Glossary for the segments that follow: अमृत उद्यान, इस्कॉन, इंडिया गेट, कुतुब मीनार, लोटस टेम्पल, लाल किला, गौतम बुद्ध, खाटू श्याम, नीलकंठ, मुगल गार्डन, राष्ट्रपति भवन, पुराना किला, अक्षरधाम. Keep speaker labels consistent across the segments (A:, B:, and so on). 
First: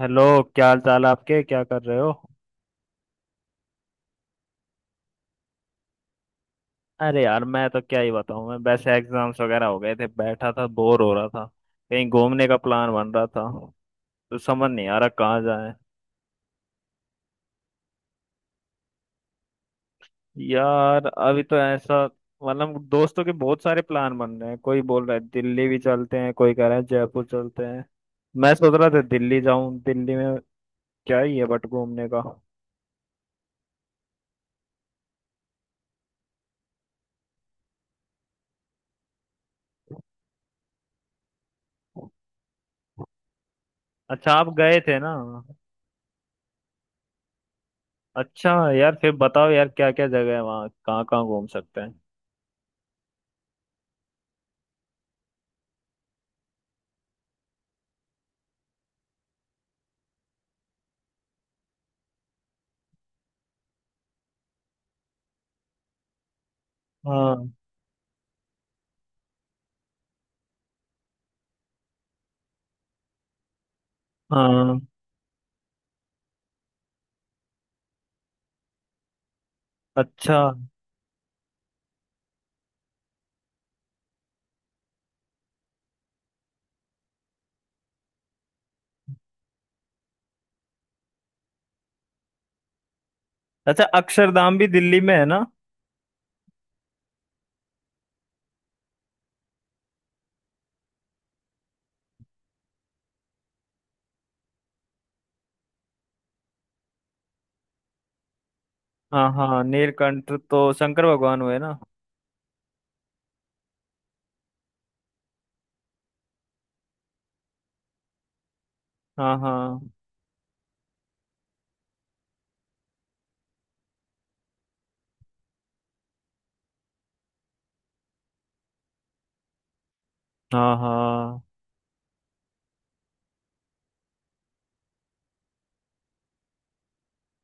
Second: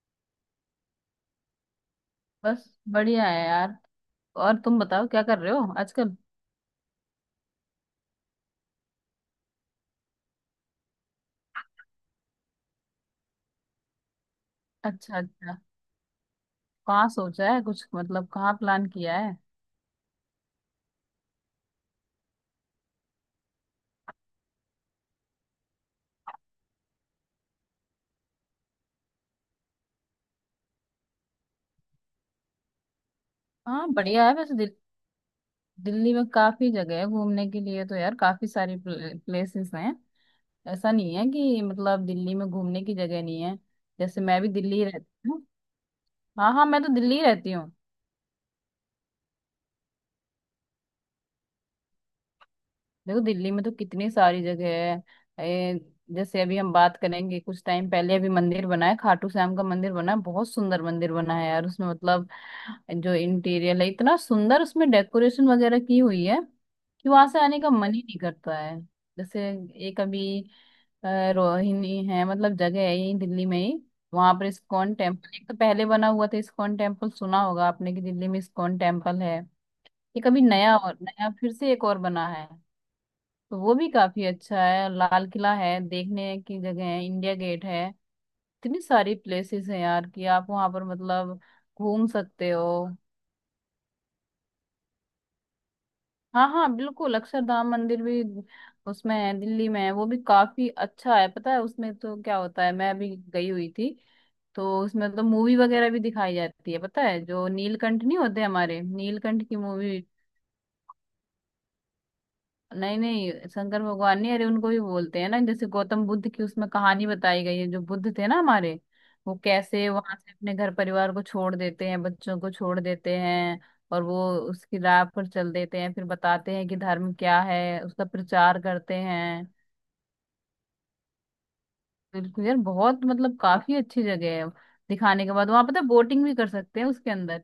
A: Hello. क्या हाल चाल आपके, क्या कर रहे हो?
B: बस बढ़िया है यार। और तुम बताओ क्या कर रहे हो आजकल।
A: अरे यार मैं तो क्या ही बताऊं, मैं वैसे एग्जाम्स वगैरह हो गए थे, बैठा था बोर हो रहा था। कहीं घूमने का प्लान बन रहा था तो समझ नहीं आ रहा
B: अच्छा
A: कहाँ
B: अच्छा।
A: जाए।
B: कहाँ सोचा है कुछ मतलब कहाँ प्लान किया है।
A: यार अभी तो ऐसा, मतलब दोस्तों के बहुत सारे प्लान बन रहे हैं, कोई बोल रहा है दिल्ली भी चलते हैं, कोई कह रहा है जयपुर चलते हैं। मैं सोच रहा था दिल्ली जाऊं, दिल्ली में क्या ही है बट घूमने का।
B: हाँ बढ़िया है वैसे दिल्ली में काफी जगह है घूमने के लिए तो यार काफी सारी प्लेसेस हैं। ऐसा नहीं है कि मतलब दिल्ली में घूमने की जगह नहीं है। जैसे
A: अच्छा
B: मैं भी
A: आप
B: दिल्ली
A: गए
B: ही
A: थे ना।
B: रहती हूँ। हाँ हाँ मैं तो दिल्ली ही रहती हूँ।
A: अच्छा यार फिर बताओ यार, क्या क्या जगह है वहाँ, कहाँ कहाँ घूम सकते हैं।
B: देखो दिल्ली में तो कितनी सारी जगह है जैसे अभी हम बात करेंगे कुछ टाइम पहले अभी मंदिर बना है। खाटू श्याम का मंदिर बना है, बहुत सुंदर मंदिर बना है यार। उसमें मतलब जो इंटीरियर है इतना सुंदर, उसमें डेकोरेशन वगैरह की हुई है कि वहां से
A: हाँ
B: आने का मन ही नहीं करता है। जैसे एक अभी रोहिणी है, मतलब जगह है यही दिल्ली में ही। वहां पर
A: हाँ।
B: इस्कॉन टेम्पल एक तो पहले बना हुआ था, इस्कॉन टेम्पल सुना होगा आपने कि दिल्ली में इस्कॉन टेम्पल है। ये
A: अच्छा
B: कभी नया और नया फिर से एक और बना है तो वो भी काफी अच्छा है। लाल किला है देखने की जगह है, इंडिया गेट है। इतनी सारी प्लेसेस हैं यार कि आप वहां पर मतलब घूम सकते हो।
A: अच्छा, अक्षरधाम भी दिल्ली में है ना?
B: हाँ हाँ बिल्कुल, अक्षरधाम मंदिर भी उसमें है, दिल्ली में है, वो भी काफी अच्छा है। पता है उसमें तो क्या होता है, मैं अभी गई हुई थी तो उसमें तो मूवी वगैरह भी दिखाई जाती है। पता है जो नीलकंठ नहीं होते हमारे,
A: हाँ
B: नीलकंठ की
A: हाँ,
B: मूवी।
A: नीलकंठ तो शंकर भगवान हुए ना?
B: नहीं नहीं, शंकर भगवान नहीं, अरे उनको भी बोलते हैं ना। जैसे गौतम बुद्ध की उसमें कहानी बताई गई है, जो बुद्ध थे ना हमारे। वो
A: हाँ हाँ।
B: कैसे वहां से अपने घर परिवार को छोड़ देते हैं, बच्चों को छोड़ देते हैं और वो उसकी राह पर चल देते हैं, फिर बताते हैं कि धर्म क्या है, उसका प्रचार करते हैं।
A: हाँ हाँ।
B: बिल्कुल यार, बहुत मतलब काफी अच्छी जगह है। दिखाने के बाद वहां पता बोटिंग भी कर सकते हैं उसके अंदर,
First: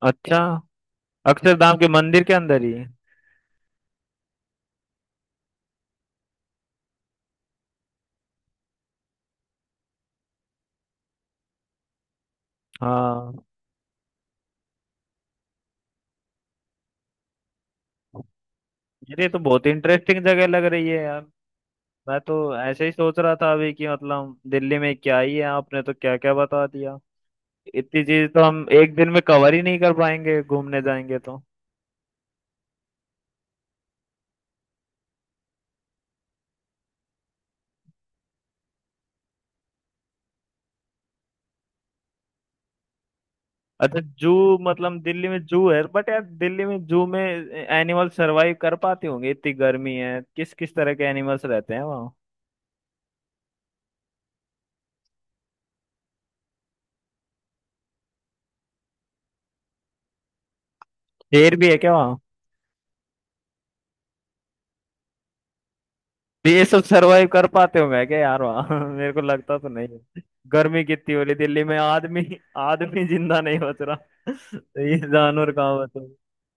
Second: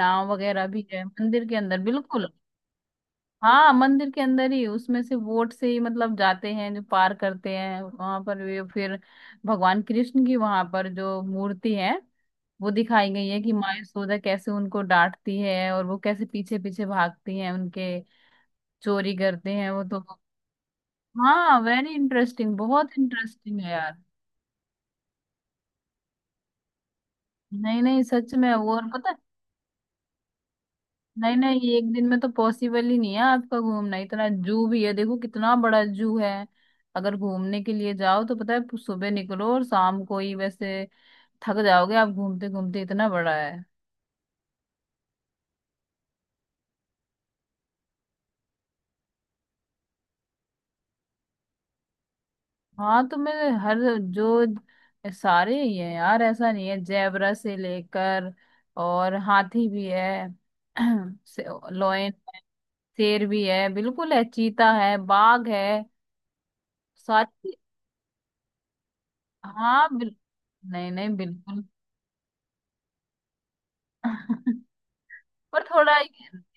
B: नाव
A: अच्छा,
B: वगैरह भी है मंदिर के
A: अक्षरधाम
B: अंदर
A: के मंदिर
B: बिल्कुल।
A: के अंदर ही?
B: हाँ मंदिर के अंदर ही, उसमें से वोट से ही मतलब जाते हैं, जो पार करते हैं वहां पर, वे फिर भगवान कृष्ण की वहां पर जो मूर्ति है वो दिखाई गई है,
A: हाँ।
B: कि माँ यशोदा कैसे उनको डांटती है और वो कैसे पीछे पीछे भागती हैं उनके, चोरी
A: यार ये तो
B: करते
A: बहुत
B: हैं वो तो।
A: इंटरेस्टिंग जगह लग रही है यार।
B: हाँ वेरी
A: मैं तो
B: इंटरेस्टिंग,
A: ऐसे ही
B: बहुत
A: सोच रहा था
B: इंटरेस्टिंग है
A: अभी कि
B: यार।
A: मतलब दिल्ली में क्या ही है, आपने तो क्या क्या बता दिया।
B: नहीं
A: इतनी
B: नहीं
A: चीज
B: सच
A: तो
B: में,
A: हम
B: वो और
A: एक दिन
B: पता है।
A: में कवर ही नहीं कर पाएंगे घूमने जाएंगे
B: नहीं
A: तो।
B: नहीं, ये एक दिन में तो पॉसिबल ही नहीं है आपका घूमना, इतना जू भी है, देखो कितना बड़ा जू है। अगर घूमने के लिए जाओ तो पता है सुबह निकलो और शाम को ही वैसे थक जाओगे आप घूमते घूमते, इतना बड़ा है।
A: अच्छा जू, मतलब दिल्ली में जू है? बट यार दिल्ली में जू में एनिमल सरवाइव कर पाते होंगे? इतनी गर्मी है, किस किस तरह के एनिमल्स रहते हैं वहाँ?
B: हाँ तो मैं हर जो सारे ही है यार, ऐसा नहीं है, जेबरा से लेकर और हाथी भी है से-
A: शेर भी है क्या
B: लोयन
A: वहाँ?
B: है, शेर भी है बिल्कुल है, चीता है, बाघ है
A: भी ये सब सरवाइव कर
B: सारी।
A: पाते होंगे क्या यार वहाँ मेरे को लगता तो नहीं
B: हाँ
A: है। गर्मी
B: नहीं नहीं
A: कितनी हो रही दिल्ली
B: बिल्कुल।
A: में, आदमी आदमी जिंदा नहीं बच रहा तो ये जानवर
B: पर
A: कहाँ
B: थोड़ा
A: बचे।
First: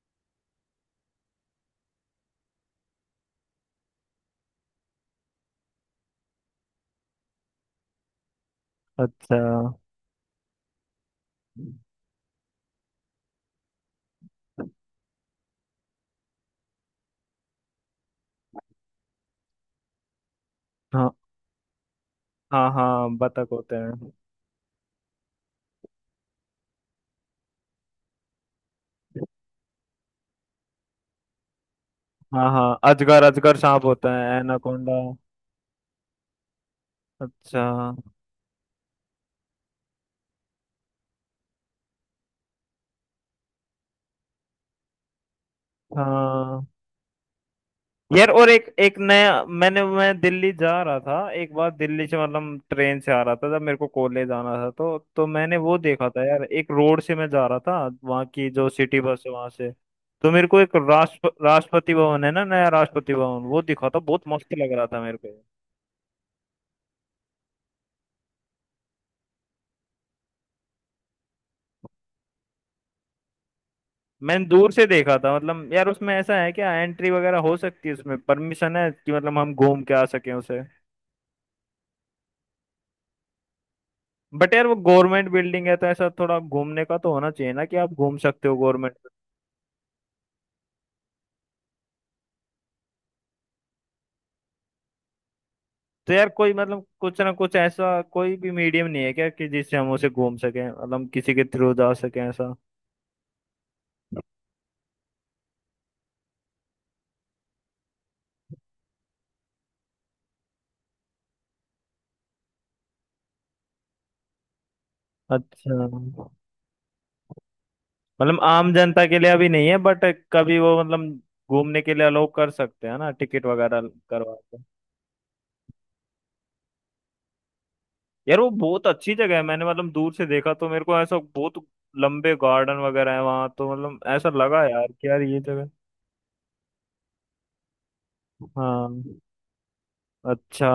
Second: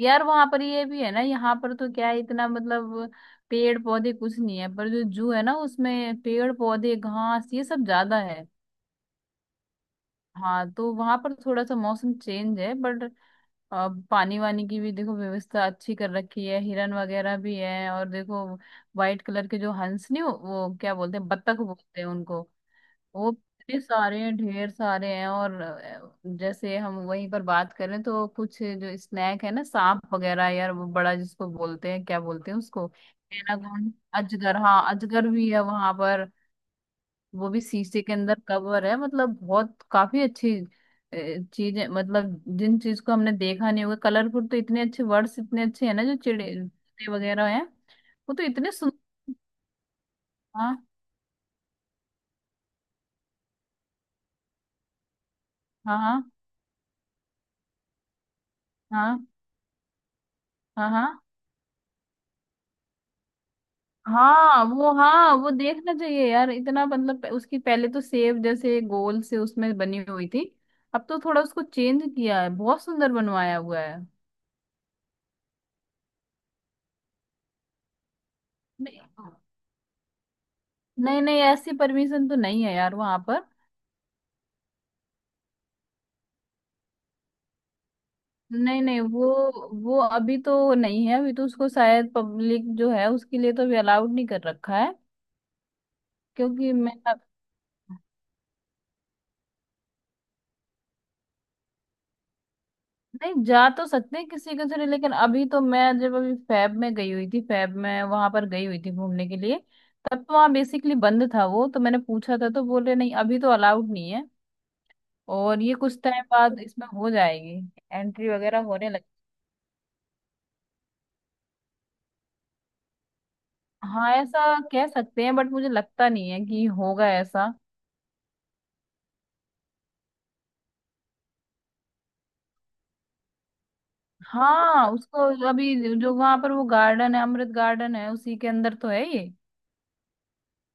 B: यार वहां पर ये भी है ना, यहाँ पर तो क्या है, इतना मतलब पेड़ पौधे कुछ नहीं है, पर जो जू है ना उसमें पेड़ पौधे घास ये सब ज्यादा है।
A: अच्छा।
B: हाँ तो वहां पर थोड़ा सा मौसम चेंज है बट पानी वानी की भी देखो व्यवस्था अच्छी कर रखी है, हिरन वगैरह भी है। और देखो व्हाइट कलर के जो हंस नहीं वो क्या
A: हाँ
B: बोलते हैं, बत्तख बोलते हैं उनको।
A: हाँ। हाँ
B: वो
A: बतख होते
B: इतने
A: हैं।
B: सारे हैं, ढेर सारे हैं। और जैसे हम वहीं पर बात करें तो कुछ जो स्नैक है ना, सांप वगैरह यार, वो बड़ा जिसको बोलते हैं, क्या
A: हाँ
B: बोलते हैं
A: हाँ,
B: उसको।
A: अजगर। अजगर सांप
B: एनाकॉन
A: होता है,
B: अजगर, हाँ
A: एनाकोंडा।
B: अजगर भी है वहां पर। वो भी
A: अच्छा।
B: शीशे के अंदर कवर है, मतलब बहुत काफी अच्छी चीजें। मतलब जिन चीज को हमने देखा नहीं होगा, कलरफुल तो इतने अच्छे, वर्ड्स इतने अच्छे हैं ना, जो चिड़े
A: हाँ
B: चिड़े वगैरह हैं।
A: यार,
B: वो तो
A: और एक
B: इतने
A: एक
B: सुंदर।
A: नया मैंने, मैं दिल्ली जा
B: हाँ
A: रहा था, एक बार दिल्ली से मतलब ट्रेन से आ रहा था जब मेरे को कॉलेज आना था, तो मैंने वो
B: हाँ
A: देखा था
B: हाँ
A: यार, एक रोड से मैं जा रहा था, वहाँ की जो सिटी
B: हाँ
A: बस है वहाँ से, तो मेरे को एक
B: हाँ हाँ।
A: राष्ट्रपति भवन है ना, नया राष्ट्रपति भवन वो दिखा था, बहुत मस्त
B: हाँ
A: लग रहा
B: वो,
A: था मेरे
B: हाँ
A: को।
B: वो देखना चाहिए यार, इतना मतलब उसकी पहले तो सेव जैसे गोल से उसमें बनी हुई थी। अब तो थोड़ा उसको चेंज किया है, बहुत सुंदर बनवाया हुआ है।
A: मैंने दूर से देखा था मतलब, यार उसमें ऐसा है क्या, एंट्री वगैरह हो सकती है उसमें? परमिशन है
B: नहीं
A: कि मतलब हम घूम के आ सकें उसे?
B: नहीं नहीं, ऐसी परमिशन तो नहीं है यार वहां पर।
A: बट यार वो गवर्नमेंट बिल्डिंग है तो ऐसा थोड़ा घूमने का तो होना चाहिए ना कि आप घूम सकते हो
B: नहीं
A: गवर्नमेंट।
B: नहीं, वो अभी तो नहीं है, अभी तो उसको शायद पब्लिक जो है उसके लिए तो अभी अलाउड नहीं कर रखा है।
A: तो यार कोई
B: क्योंकि
A: मतलब
B: मैं
A: कुछ ना कुछ ऐसा कोई भी मीडियम नहीं है क्या कि जिससे हम उसे घूम सकें, मतलब हम किसी के थ्रू जा सकें ऐसा?
B: नहीं जा तो सकते हैं किसी के थ्रू, लेकिन अभी तो मैं जब अभी फैब में गई हुई थी, फैब में वहां पर गई हुई थी घूमने के लिए, तब तो वहाँ बेसिकली बंद था। वो तो मैंने पूछा था तो बोले नहीं अभी तो अलाउड नहीं है, और ये
A: अच्छा,
B: कुछ टाइम बाद इसमें हो जाएगी एंट्री
A: मतलब
B: वगैरह
A: आम
B: होने लग।
A: जनता के लिए अभी नहीं है बट कभी वो मतलब घूमने के लिए अलाउ कर सकते हैं ना, टिकट वगैरह
B: हाँ
A: करवा
B: ऐसा
A: के।
B: कह सकते हैं बट मुझे लगता नहीं है कि होगा ऐसा।
A: यार वो बहुत अच्छी जगह है, मैंने मतलब दूर से देखा तो मेरे को ऐसा बहुत लंबे गार्डन वगैरह है वहां तो, मतलब ऐसा लगा
B: हाँ
A: यार कि यार
B: उसको
A: ये
B: अभी
A: जगह।
B: जो वहां पर वो गार्डन है, अमृत गार्डन है, उसी के अंदर तो
A: हाँ।
B: है ये।
A: अच्छा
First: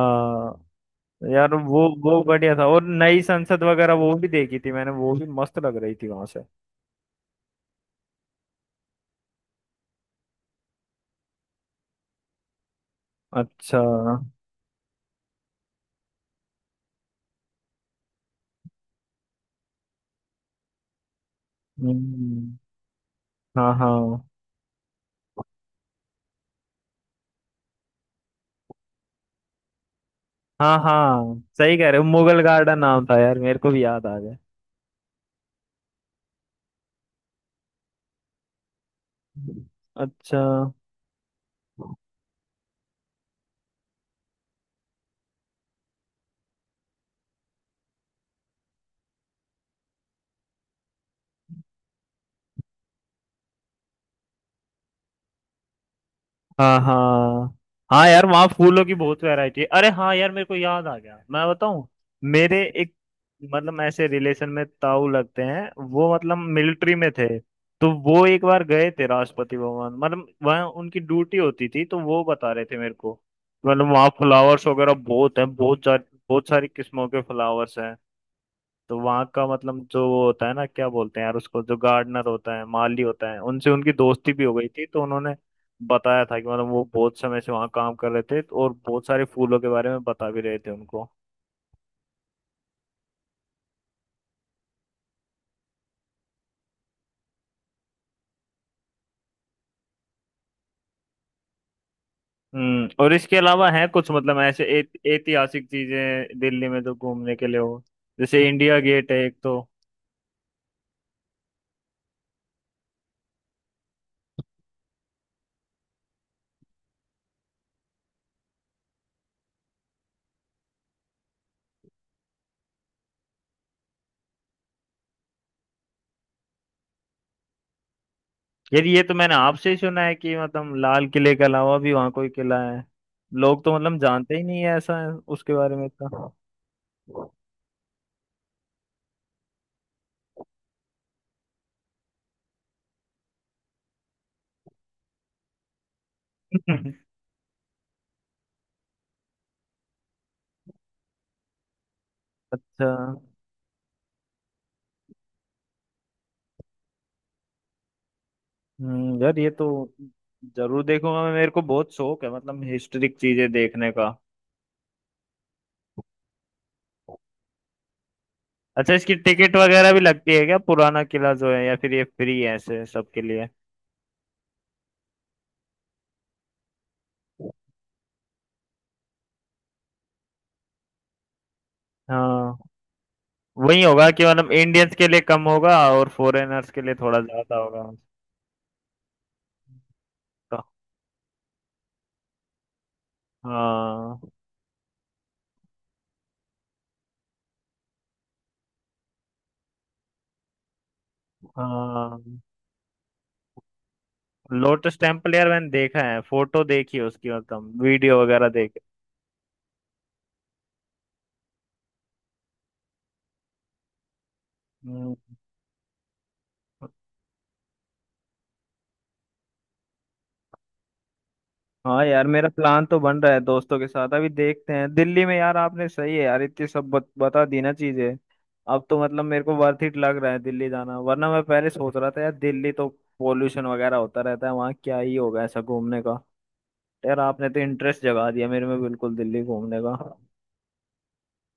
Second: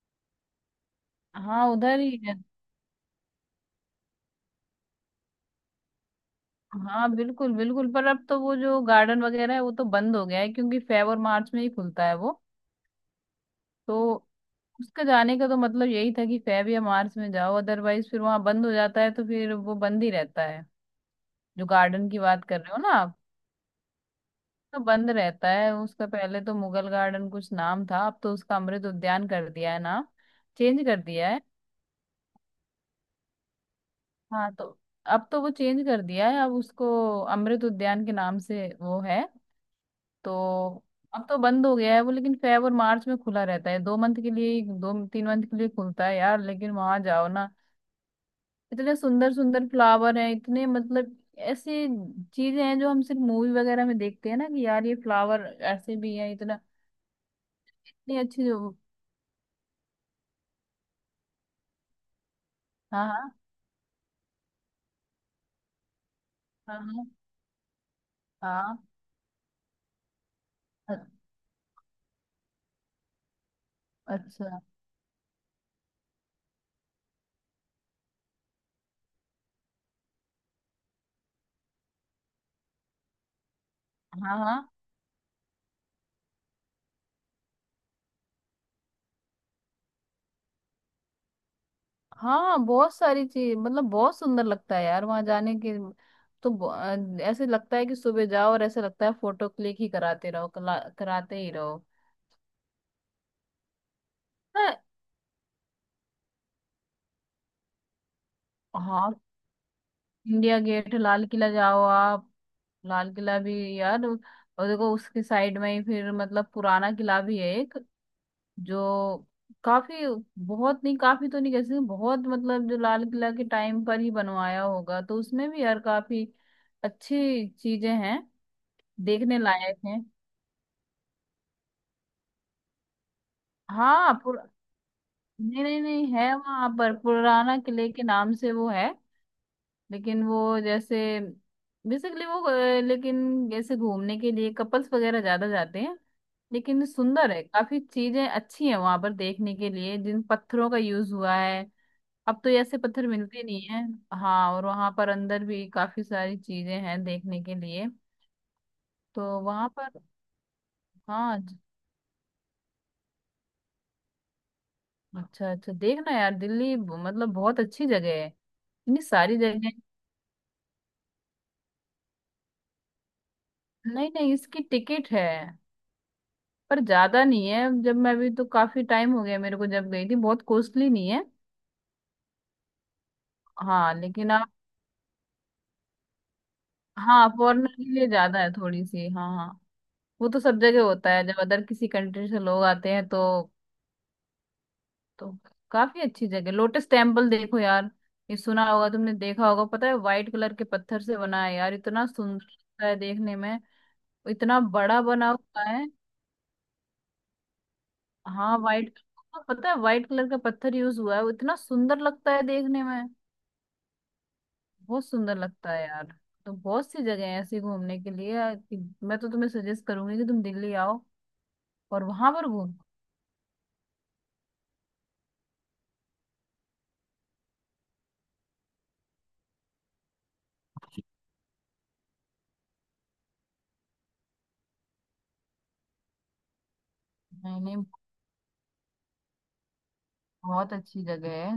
A: यार
B: हाँ
A: वो
B: उधर ही।
A: बढ़िया था, और नई संसद वगैरह वो भी देखी थी मैंने, वो भी मस्त लग रही थी वहां।
B: हाँ बिल्कुल बिल्कुल, पर अब तो वो जो गार्डन वगैरह है वो तो बंद हो गया है, क्योंकि फेब और मार्च में ही खुलता है वो।
A: अच्छा।
B: तो उसका जाने का तो मतलब यही था कि फेब या मार्च में जाओ, अदरवाइज फिर वहाँ बंद हो जाता है तो फिर वो बंद ही रहता है। जो गार्डन की बात
A: हम्म।
B: कर रहे हो ना आप,
A: हाँ हाँ।
B: तो बंद रहता है उसका। पहले तो मुगल गार्डन कुछ नाम था, अब तो उसका अमृत उद्यान कर दिया है नाम,
A: हाँ
B: चेंज कर दिया
A: हाँ,
B: है।
A: सही कह रहे हो, मुगल गार्डन नाम था यार, मेरे को भी याद आ गया।
B: हाँ तो अब तो वो चेंज कर दिया है, अब उसको अमृत उद्यान के नाम से वो है।
A: अच्छा।
B: तो अब तो बंद हो गया है वो, लेकिन फेब और मार्च में खुला रहता है। दो तीन मंथ के लिए खुलता है यार। लेकिन वहां जाओ ना, इतने सुंदर सुंदर फ्लावर हैं, इतने मतलब ऐसी चीजें हैं जो हम सिर्फ मूवी वगैरह में देखते हैं ना, कि यार ये फ्लावर ऐसे भी है, इतना
A: हाँ हाँ। हाँ
B: इतनी
A: यार
B: अच्छी
A: वहाँ
B: जो।
A: फूलों की बहुत वैरायटी है। अरे हाँ यार मेरे को याद आ गया, मैं बताऊँ, मेरे एक,
B: हाँ हाँ
A: मतलब ऐसे रिलेशन में ताऊ लगते हैं, वो मतलब मिलिट्री
B: हाँ
A: में थे, तो वो एक
B: हाँ
A: बार
B: हाँ,
A: गए थे राष्ट्रपति भवन, मतलब वहाँ उनकी
B: अ-
A: ड्यूटी होती थी, तो वो बता रहे थे मेरे को, मतलब वहाँ
B: अच्छा
A: फ्लावर्स वगैरह बहुत हैं, बहुत सारी किस्मों के फ्लावर्स हैं। तो वहाँ का मतलब जो वो होता है ना, क्या बोलते हैं यार उसको, जो गार्डनर होता है, माली होता है, उनसे उनकी दोस्ती
B: हाँ
A: भी हो गई
B: हाँ
A: थी, तो उन्होंने बताया था कि मतलब वो बहुत समय से वहाँ काम कर रहे थे और बहुत सारे फूलों के बारे में बता भी रहे थे उनको।
B: हाँ, बहुत सारी चीज मतलब बहुत सुंदर लगता है यार वहां जाने के। तो ऐसे लगता है कि सुबह जाओ, और ऐसे लगता है फोटो क्लिक ही कराते रहो, कराते ही रहो।
A: हम्म, और इसके अलावा है कुछ मतलब ऐसे
B: हाँ
A: ऐतिहासिक चीजें दिल्ली में जो घूमने के लिए हो, जैसे इंडिया गेट
B: हाँ,
A: है एक तो।
B: इंडिया गेट लाल किला जाओ आप, लाल किला भी। यार और देखो उसके साइड में ही फिर मतलब पुराना किला भी है एक, जो काफी बहुत नहीं, काफी तो नहीं कह सकते बहुत मतलब, जो लाल किला के टाइम पर ही बनवाया होगा तो उसमें भी यार काफी अच्छी चीजें हैं
A: यार ये तो मैंने
B: देखने
A: आपसे ही
B: लायक
A: सुना
B: हैं।
A: है कि मतलब लाल किले के अलावा भी वहाँ कोई किला है, लोग तो मतलब
B: हाँ
A: जानते ही नहीं है, ऐसा है उसके
B: नहीं
A: बारे
B: नहीं,
A: में
B: नहीं
A: इतना।
B: है वहाँ पर, पुराना किले के नाम से वो है। लेकिन वो जैसे बेसिकली वो लेकिन जैसे घूमने के लिए कपल्स वगैरह ज्यादा जाते हैं। लेकिन सुंदर है, काफी चीजें अच्छी हैं वहां पर देखने के लिए, जिन पत्थरों का यूज हुआ है अब तो ऐसे
A: अच्छा।
B: पत्थर मिलते नहीं है। हाँ और वहां पर अंदर भी काफी सारी चीजें हैं देखने के लिए, तो
A: यार ये तो
B: वहां पर।
A: जरूर देखूंगा मैं,
B: हाँ
A: मेरे को बहुत शौक है मतलब हिस्टोरिक चीजें देखने का।
B: अच्छा अच्छा देखना यार, दिल्ली मतलब बहुत अच्छी जगह है,
A: अच्छा,
B: इतनी
A: इसकी
B: सारी
A: टिकट
B: जगह।
A: वगैरह भी लगती है क्या पुराना किला जो है, या फिर ये फ्री है ऐसे सबके लिए?
B: नहीं नहीं, इसकी टिकट है पर ज्यादा नहीं है, जब मैं भी तो काफी टाइम हो गया मेरे को जब गई थी, बहुत कॉस्टली नहीं है।
A: हाँ वही
B: हाँ
A: होगा कि
B: लेकिन आप।
A: मतलब इंडियंस के लिए कम होगा और फॉरेनर्स के लिए थोड़ा
B: हाँ
A: ज्यादा
B: फॉरेनर के
A: होगा।
B: लिए ज्यादा है थोड़ी सी, हाँ हाँ। वो तो
A: तो
B: सब जगह होता है, जब अदर किसी कंट्री से लोग आते हैं तो।
A: हाँ
B: तो काफी अच्छी जगह लोटस टेम्पल देखो यार, ये सुना होगा तुमने देखा होगा। पता है व्हाइट कलर के पत्थर से बना है यार, इतना
A: हाँ।
B: सुंदर लगता है देखने में, इतना
A: लोटस
B: बड़ा बना
A: टेम्पल, यार
B: हुआ
A: मैंने
B: है।
A: देखा है, फोटो देखी है उसकी, मतलब वीडियो वगैरह
B: हाँ
A: देखे।
B: व्हाइट, हाँ, पता है व्हाइट कलर का पत्थर यूज हुआ है, वो इतना सुंदर लगता है देखने में, बहुत
A: हम्म।
B: सुंदर लगता है यार। तो बहुत सी जगह है ऐसी घूमने के लिए। मैं तो तुम्हें सजेस्ट करूंगी कि तुम दिल्ली आओ और
A: हाँ यार
B: वहां पर
A: मेरा
B: घूम।
A: प्लान तो बन रहा है दोस्तों के साथ, अभी देखते हैं दिल्ली में, यार आपने सही है यार इतनी सब बता दी ना चीजें। अब तो मतलब मेरे को वर्थ इट लग रहा है दिल्ली जाना, वरना मैं पहले सोच रहा था यार दिल्ली तो पोल्यूशन वगैरह होता रहता है वहाँ, क्या ही होगा ऐसा घूमने का। यार आपने
B: नहीं
A: तो
B: नहीं,
A: इंटरेस्ट जगा दिया मेरे में बिल्कुल दिल्ली घूमने का।
B: बहुत अच्छी जगह है।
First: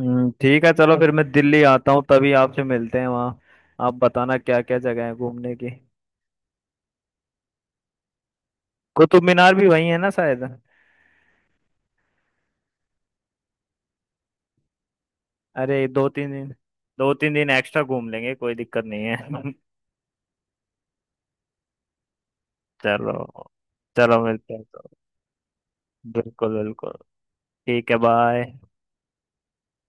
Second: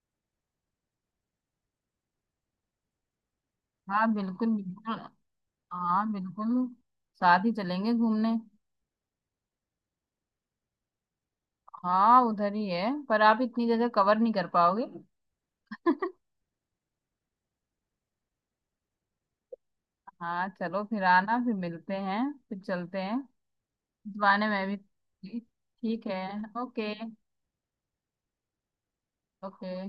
A: ठीक है, चलो फिर मैं दिल्ली आता हूँ तभी आपसे मिलते हैं वहाँ। आप
B: हाँ
A: बताना
B: बिल्कुल
A: क्या क्या
B: बिल्कुल।
A: जगह है घूमने की।
B: हाँ बिल्कुल, साथ ही चलेंगे घूमने।
A: कुतुब मीनार भी वही है ना शायद?
B: हाँ उधर ही है, पर आप इतनी जगह कवर नहीं कर पाओगे।
A: अरे दो तीन दिन, दो तीन दिन एक्स्ट्रा घूम लेंगे, कोई दिक्कत नहीं है।
B: हाँ चलो फिर आना, फिर मिलते हैं, फिर चलते
A: चलो,
B: हैं, इस
A: चलो
B: बहाने
A: मिलते हैं
B: मैं भी।
A: तो।
B: ठीक है।
A: बिल्कुल बिल्कुल।
B: ओके।
A: ठीक है बाय।
B: ओके।